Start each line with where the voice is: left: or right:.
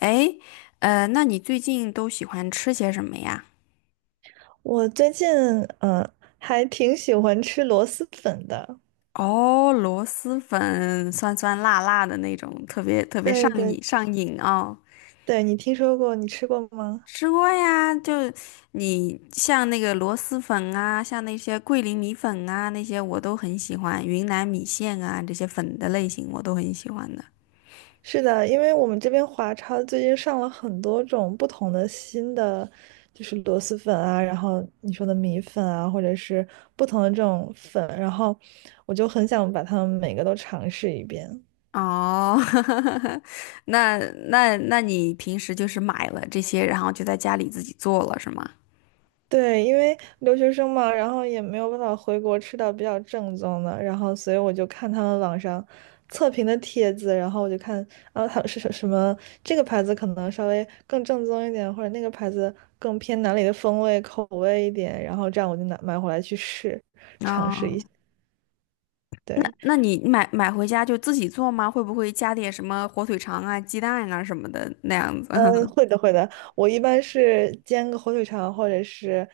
left: 诶，那你最近都喜欢吃些什么呀？
right: 我最近嗯，呃还挺喜欢吃螺蛳粉的。
left: 哦，螺蛳粉，酸酸辣辣的那种，特别特别
right: 对
left: 上
right: 对
left: 瘾上瘾哦。
right: 对，你听说过，你吃过吗？
left: 吃过呀，就你像那个螺蛳粉啊，像那些桂林米粉啊，那些我都很喜欢，云南米线啊，这些粉的类型我都很喜欢的。
right: 是的，因为我们这边华超最近上了很多种不同的新的，就是螺蛳粉啊，然后你说的米粉啊，或者是不同的这种粉，然后我就很想把它们每个都尝试一遍。
left: 哦，那那你平时就是买了这些，然后就在家里自己做了，是吗？
right: 对，因为留学生嘛，然后也没有办法回国吃到比较正宗的，然后所以我就看他们网上测评的帖子，然后我就看，啊，后他们是什什么这个牌子可能稍微更正宗一点，或者那个牌子更偏哪里的风味口味一点，然后这样我就拿买回来去试。
left: 哦那
right: 对，
left: 那你买回家就自己做吗？会不会加点什么火腿肠啊、鸡蛋啊什么的那样
right: 嗯，
left: 子？
right: 会的会的，我一般是煎个火腿肠或者是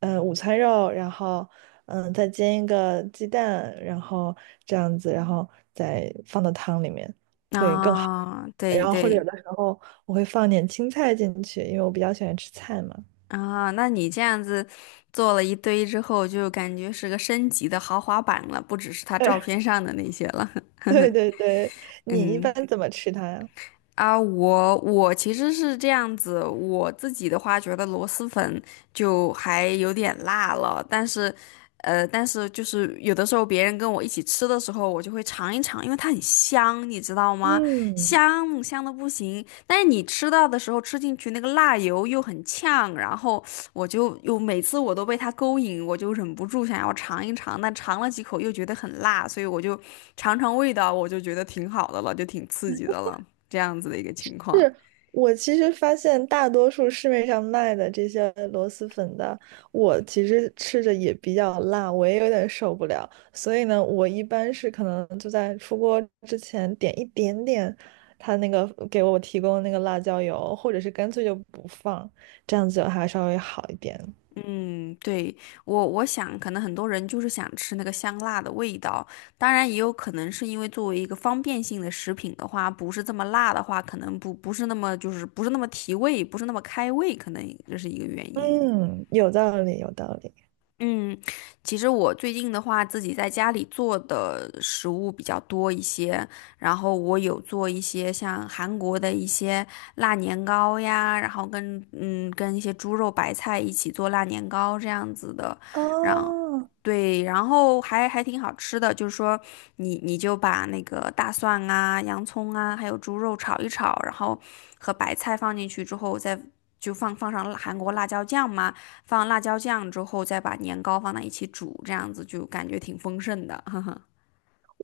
right: 午餐肉，然后再煎一个鸡蛋，然后这样子，然后再放到汤里面 会更好。
left: 啊，
right: 然
left: 对
right: 后或者有
left: 对
right: 的时候我会放点青菜进去，因为我比较喜欢吃菜嘛。
left: 啊，那你这样子做了一堆之后，就感觉是个升级的豪华版了，不只是他照片 上的那些了。
right: 对对对对，你一
left: 嗯。
right: 般怎么吃它呀？
left: 啊，我其实是这样子，我自己的话觉得螺蛳粉就还有点辣了，但是，但是就是有的时候别人跟我一起吃的时候，我就会尝一尝，因为它很香，你知道吗？
right: 嗯。
left: 香香的不行，但是你吃到的时候吃进去那个辣油又很呛，然后我就又每次我都被它勾引，我就忍不住想要尝一尝，但尝了几口又觉得很辣，所以我就尝尝味道，我就觉得挺好的了，就挺刺激的了。这样子的一个情况。
right: 是。我其实发现，大多数市面上卖的这些螺蛳粉的，我其实吃着也比较辣，我也有点受不了。所以呢，我一般是可能就在出锅之前点一点点，他那个给我提供的那个辣椒油，或者是干脆就不放，这样子还稍微好一点。
left: 嗯，对，我想，可能很多人就是想吃那个香辣的味道，当然也有可能是因为作为一个方便性的食品的话，不是这么辣的话，可能不是那么就是不是那么提味，不是那么开胃，可能这是一个原因。
right: 嗯，有道理，有道理。
left: 嗯，其实我最近的话，自己在家里做的食物比较多一些，然后我有做一些像韩国的一些辣年糕呀，然后跟一些猪肉白菜一起做辣年糕这样子的，让
right: 哦，
left: 对，然后还挺好吃的，就是说你就把那个大蒜啊、洋葱啊，还有猪肉炒一炒，然后和白菜放进去之后再。就放上辣韩国辣椒酱嘛，放辣椒酱之后，再把年糕放在一起煮，这样子就感觉挺丰盛的，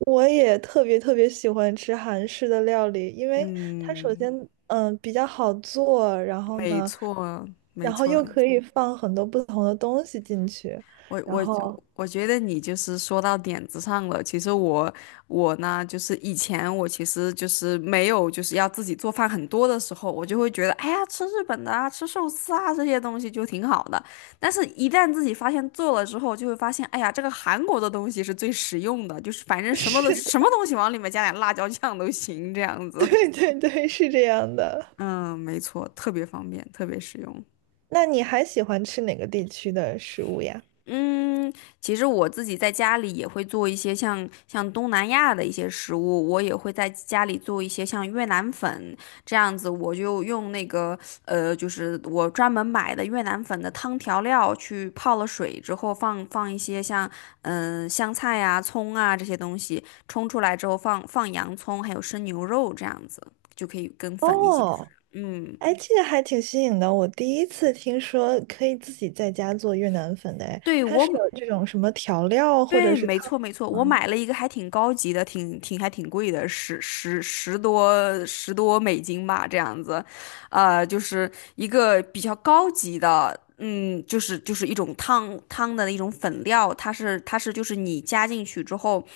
right: 我也特别特别喜欢吃韩式的料理，因为它首
left: 嗯，
right: 先比较好做，然后
left: 没
right: 呢，
left: 错，没
right: 然后又
left: 错。
right: 可以放很多不同的东西进去，
left: 我
right: 然
left: 我
right: 后
left: 我觉得你就是说到点子上了。其实我呢，就是以前我其实就是没有就是要自己做饭很多的时候，我就会觉得，哎呀，吃日本的啊，吃寿司啊这些东西就挺好的。但是，一旦自己发现做了之后，就会发现，哎呀，这个韩国的东西是最实用的，就是反正 什么的
right: 是的，
left: 什么东西往里面加点辣椒酱都行，这样 子。
right: 对对对，是这样的。
left: 嗯，没错，特别方便，特别实用。
right: 那你还喜欢吃哪个地区的食物呀？
left: 嗯，其实我自己在家里也会做一些像东南亚的一些食物，我也会在家里做一些像越南粉这样子，我就用那个就是我专门买的越南粉的汤调料去泡了水之后放一些像香菜啊、葱啊这些东西，冲出来之后放洋葱还有生牛肉这样子，就可以跟粉一起吃。
right: 哦，
left: 嗯，
right: 哎，这个还挺新颖的，我第一次听说可以自己在家做越南粉的，哎，
left: 对，
right: 它是有这种什么调料或者
left: 对，
right: 是
left: 没
right: 汤
left: 错没错，我
right: 吗？
left: 买了一个还挺高级的，还挺贵的，十多美金吧，这样子，就是一个比较高级的，嗯，就是就是一种汤汤的一种粉料，它是就是你加进去之后，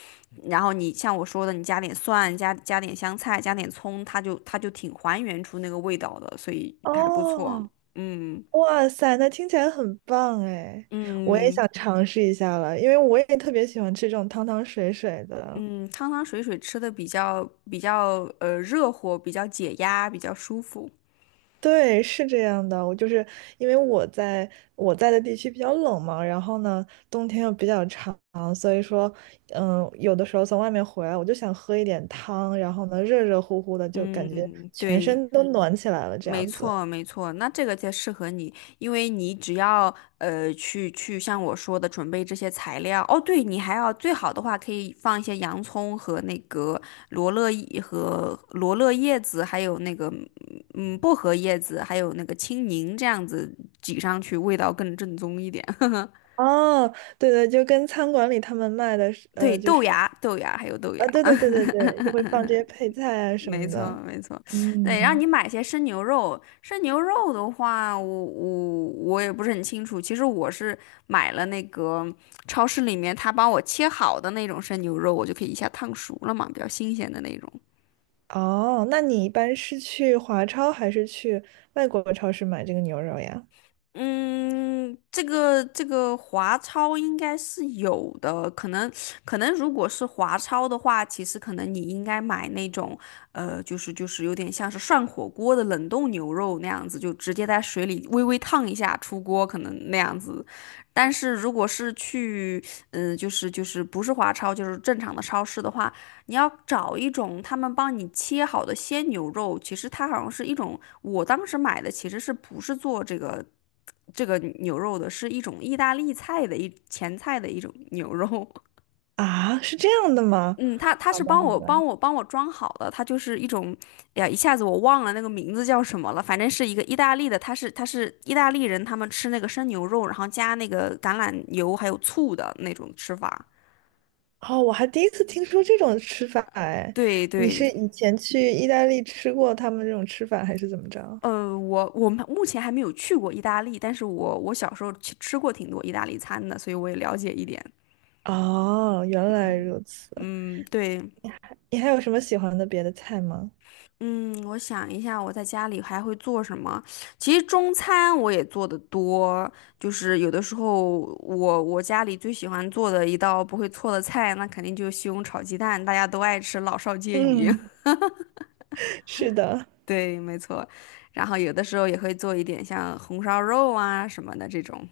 left: 然后你像我说的，你加点蒜，加点香菜，加点葱，它就挺还原出那个味道的，所以还不错，
right: 哦。
left: 嗯
right: 哇塞，那听起来很棒哎！我也
left: 嗯。
right: 想尝试一下了，因为我也特别喜欢吃这种汤汤水水的。
left: 嗯，汤汤水水吃的比较热乎，比较解压，比较舒服。
right: 对，是这样的，我就是因为我在的地区比较冷嘛，然后呢，冬天又比较长，所以说，有的时候从外面回来，我就想喝一点汤，然后呢，热热乎乎的，就感觉
left: 嗯，
right: 全
left: 对，
right: 身都暖起来了，这
left: 没
right: 样子。
left: 错没错，那这个才适合你，因为你只要去像我说的准备这些材料。哦，对，你还要最好的话可以放一些洋葱和那个罗勒叶和罗勒叶子，还有那个薄荷叶子，还有那个青柠这样子挤上去，味道更正宗一点。
right: 哦，对对，就跟餐馆里他们卖的是
left: 对，
right: 就
left: 豆
right: 是
left: 芽豆芽还有豆
right: 啊，对
left: 芽。
right: 对对对对，就会放这些配菜啊什
left: 没
right: 么
left: 错，
right: 的。
left: 没错，对，让
right: 嗯，
left: 你买些生牛肉，生牛肉的话，我也不是很清楚。其实我是买了那个超市里面他帮我切好的那种生牛肉，我就可以一下烫熟了嘛，比较新鲜的那种。
right: 哦，那你一般是去华超还是去外国超市买这个牛肉呀？
left: 嗯，这个华超应该是有的，可能如果是华超的话，其实可能你应该买那种，就是有点像是涮火锅的冷冻牛肉那样子，就直接在水里微微烫一下出锅，可能那样子。但是如果是去，就是不是华超，就是正常的超市的话，你要找一种他们帮你切好的鲜牛肉，其实它好像是一种，我当时买的其实是不是做这个。这个牛肉的，是一种意大利菜的一前菜的一种牛肉。
right: 啊，是这样的吗？
left: 嗯，他
right: 好
left: 是
right: 的
left: 帮
right: 好
left: 我
right: 的。
left: 帮我帮我装好的，它就是一种，哎呀，一下子我忘了那个名字叫什么了，反正是一个意大利的，他是意大利人，他们吃那个生牛肉，然后加那个橄榄油还有醋的那种吃法。
right: 哦，我还第一次听说这种吃法哎，
left: 对
right: 你是
left: 对，
right: 以前去意大利吃过他们这种吃法，还是怎么着？
left: 我们目前还没有去过意大利，但是我小时候吃过挺多意大利餐的，所以我也了解一点。
right: 哦，原来如此。
left: 嗯，对，
right: 你还有什么喜欢的别的菜吗？
left: 嗯，我想一下，我在家里还会做什么？其实中餐我也做的多，就是有的时候我家里最喜欢做的一道不会错的菜，那肯定就是西红柿炒鸡蛋，大家都爱吃，老少皆宜。
right: 嗯，是的。
left: 对，没错。然后有的时候也会做一点像红烧肉啊什么的这种。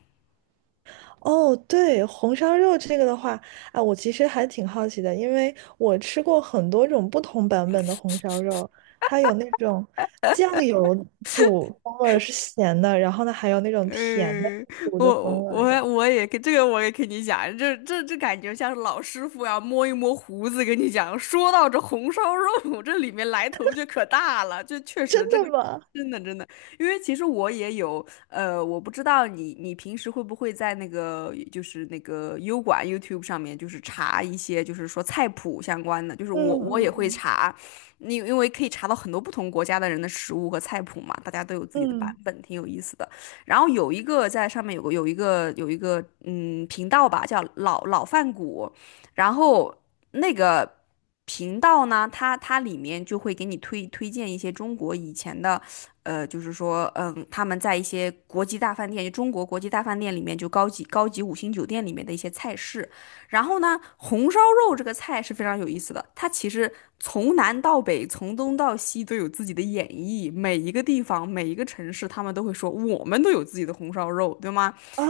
right: 哦，对，红烧肉这个的话，啊，我其实还挺好奇的，因为我吃过很多种不同版本的红烧肉，它有那种酱油煮风味儿是咸的，然后呢还有那种甜的
left: 嗯，
right: 煮的风
left: 我
right: 味儿的，
left: 我我也跟这个也跟你讲，这感觉像是老师傅要摸一摸胡子跟你讲。说到这红烧肉，这里面来头就可大了，就确实
right: 真
left: 这
right: 的
left: 个
right: 吗？
left: 真的真的，因为其实我也有呃，我不知道你平时会不会在那个就是那个优管 YouTube 上面就是查一些就是说菜谱相关的，就是我
right: 嗯
left: 我也会
right: 嗯
left: 查，你因为可以查到很多不同国家的人的食物和菜谱嘛，大家都有自己的版
right: 嗯嗯，
left: 本，挺有意思的。然后有一个在上面有个有一个有一个嗯频道吧，叫老老饭骨，然后那个频道呢，它里面就会给你推荐一些中国以前的，就是说他们在一些国际大饭店，就中国国际大饭店里面就高级五星酒店里面的一些菜式，然后呢，红烧肉这个菜是非常有意思的，它其实从南到北，从东到西都有自己的演绎，每一个地方、每一个城市，他们都会说我们都有自己的红烧肉，对吗？
right: 啊，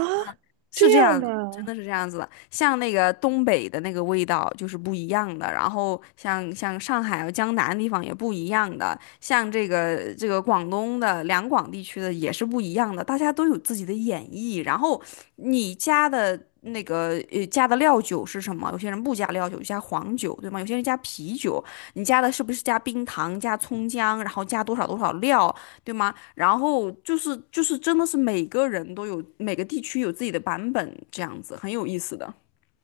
left: 是
right: 这
left: 这
right: 样
left: 样
right: 的
left: 的真
right: 啊。
left: 的是这样子的。像那个东北的那个味道就是不一样的，然后像上海啊、江南地方也不一样的，像这个广东的两广地区的也是不一样的，大家都有自己的演绎。然后你加的那个加的料酒是什么？有些人不加料酒，加黄酒，对吗？有些人加啤酒，你加的是不是加冰糖、加葱姜，然后加多少多少料？对吗？然后就是真的是每个人都有每个地区有自己的版本，这样子很有意思的。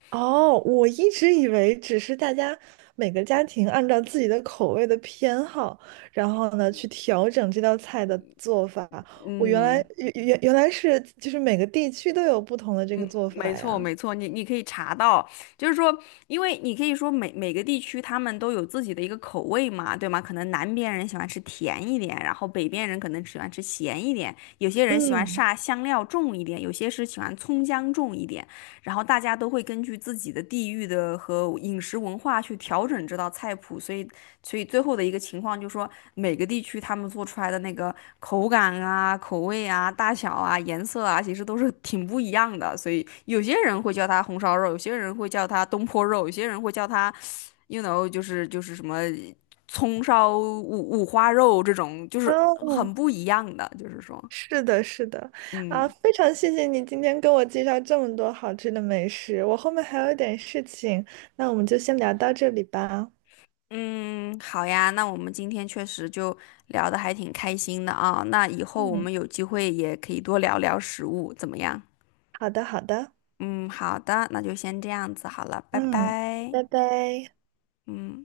right: 哦，我一直以为只是大家每个家庭按照自己的口味的偏好，然后呢去调整这道菜的做法。我原来
left: 嗯。
right: 原原原来是就是每个地区都有不同的这个做
left: 没
right: 法
left: 错，
right: 呀。
left: 没错，你可以查到，就是说，因为你可以说每个地区他们都有自己的一个口味嘛，对吗？可能南边人喜欢吃甜一点，然后北边人可能喜欢吃咸一点，有些人喜欢
right: 嗯，
left: 煞香料重一点，有些是喜欢葱姜重一点，然后大家都会根据自己的地域的和饮食文化去调整这道菜谱，所以最后的一个情况就是说，每个地区他们做出来的那个口感啊、口味啊、大小啊、颜色啊，其实都是挺不一样的。所以有些人会叫它红烧肉，有些人会叫它东坡肉，有些人会叫它，you know，就是什么葱烧五花肉这种，就是
right: 哦，
left: 很不一样的。就是说，
right: 是的，是的，啊，
left: 嗯
right: 非常谢谢你今天跟我介绍这么多好吃的美食，我后面还有点事情，那我们就先聊到这里吧。
left: 嗯，好呀，那我们今天确实就聊得还挺开心的啊。那以后我
right: 嗯，
left: 们有机会也可以多聊聊食物，怎么样？
right: 好的，好的，
left: 嗯，好的，那就先这样子好了，拜
right: 嗯，
left: 拜。
right: 拜拜。
left: 嗯。